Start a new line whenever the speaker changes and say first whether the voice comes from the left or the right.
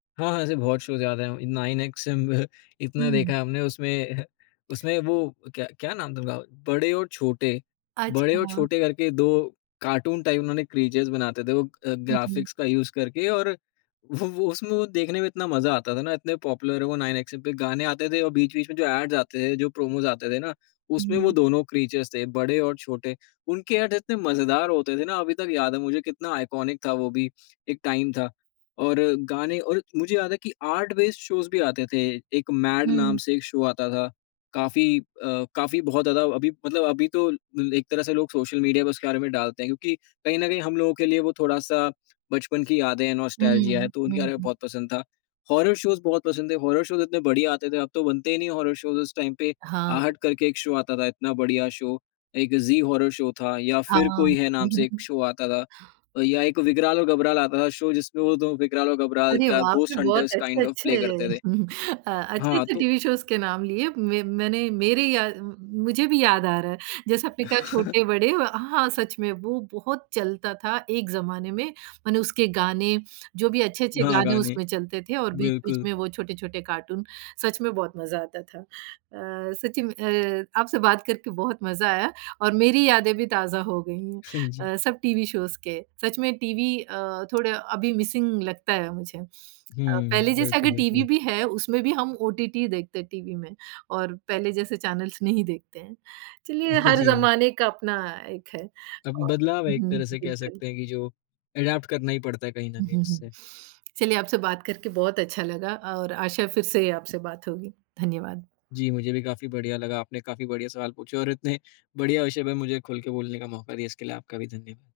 left: हाँ, हाँ, ऐसे बहुत शोज़ याद है, नाइनएक्सएम इतना
right: हुँ।
left: देखा है हमने उसमें, उसमें वो क्या क्या नाम था उनका? बड़े और छोटे, बड़े और
right: अच्छा।
left: छोटे करके 2 कार्टून टाइप उन्होंने क्रीचर्स बनाते थे। वो अ,
right: हुँ, हुँ।
left: ग्राफिक्स का यूज़ करके और वो वो उसमें वो देखने में इतना मज़ा आता था ना इतने पॉपुलर है वो नाइनएक्सएम पे गाने आते थे और बीच-बीच में जो एड्स आते थे जो प्रोमोस आते थे ना, उसमें वो
right: हुँ।
left: दोनों क्रीचर्स थे बड़े और छोटे। उनके ऐड इतने मज़ेदार होते थे ना अभी तक याद है मुझे कितना आइकॉनिक था वो भी, एक टाइम था। और गाने और मुझे याद है कि आर्ट बेस्ड शोज़ भी आते थे, एक मैड नाम
right: हुँ।
left: से एक शो आता था काफ़ी अ, काफ़ी बहुत ज़्यादा अभी मतलब अभी तो ल एक तरह से लोग सोशल मीडिया में उसके बारे में डालते हैं क्योंकि कहीं न कहीं हम लोग के लिए वो थोड़ा-सा बचपन की यादें है नॉस्टेल्जिया
right: हुँ,
left: है, तो
right: हुँ,
left: उनके बारे में
right: हुँ।
left: बहुत पसंद था। हॉरर शोज़ बहुत पसंद है, हॉरर शोज़ इतने बढ़िया आते थे, अब तो बनते ही नहीं हॉरर शोज़ उस टाइम पे,
right: हाँ,
left: आहट
right: बिल्कुल।
left: करके एक शो आता था इतना बढ़िया शो एक ज़ी हॉरर शो था, या फिर
right: हाँ।
left: कोई है, नाम से एक शो आता था अ, या एक विग्राल और घबराल आता था शो जिसमें वो 2 विग्राल और घबराल
right: अरे
left: क्या
right: वाह! आपने
left: घोस्ट
right: बहुत
left: हंटर्स काइंड ऑफ प्ले
right: अच्छे-अच्छे,
left: करते थे।
right: अ,
left: हाँ
right: अच्छे-अच्छे
left: तो
right: टीवी शोज़ के नाम लिए म मैंने मेरे याद मुझे भी याद आ रहा है, जैसे आपने कहा छोटे-बड़े अ, हाँ, सच में वो बहुत चलता था एक ज़माने में। मैंने उसके गाने, जो भी अच्छे-अच्छे
left: हाँ,
right: गाने
left: गाने,
right: उसमें चलते थे और बीच-बीच
left: बिल्कुल।
right: में वो छोटे-छोटे कार्टून, सच में बहुत मज़ा आता था। अ, सच्ची में अ, आपसे बात करके बहुत मज़ा आया और मेरी यादें भी ताज़ा हो गई हैं।
left: हाँ जी।
right: अ, सब टीवी शोज़ के, सच में टीवी अ, थोड़ा अभी मिसिंग लगता है, मुझे। अ,
left: हुँ,
right: पहले जैसा
left: बिल्कुल,
right: अगर टीवी
left: बिल्कुल।
right: भी है उसमें भी हम ओटीटी ही देखते हैं टीवी में और पहले जैसे चैनलस नहीं देखते हैं। चलिए हर
left: जी हाँ।
right: ज़माने का अपना एक है
left: अब
right: और
left: बदलाव है एक
right: हुँ,
left: तरह से कह
right: बिल्कुल।
left: सकते हैं कि जो एडैप्ट करना ही पड़ता है, कहीं न कहीं
right: उहुँ, हुँ।
left: उससे।
right: चलिए आपसे बात करके बहुत अच्छा लगा और आशा फिर से आपसे बात होगी। धन्यवाद।
left: जी, मुझे भी काफ़ी बढ़िया लगा, आपने काफ़ी बढ़िया सवाल पूछे और इतने, बढ़िया विषय पे मुझे खुल के बोलने का मौका दिया इसके लिए आपका भी धन्य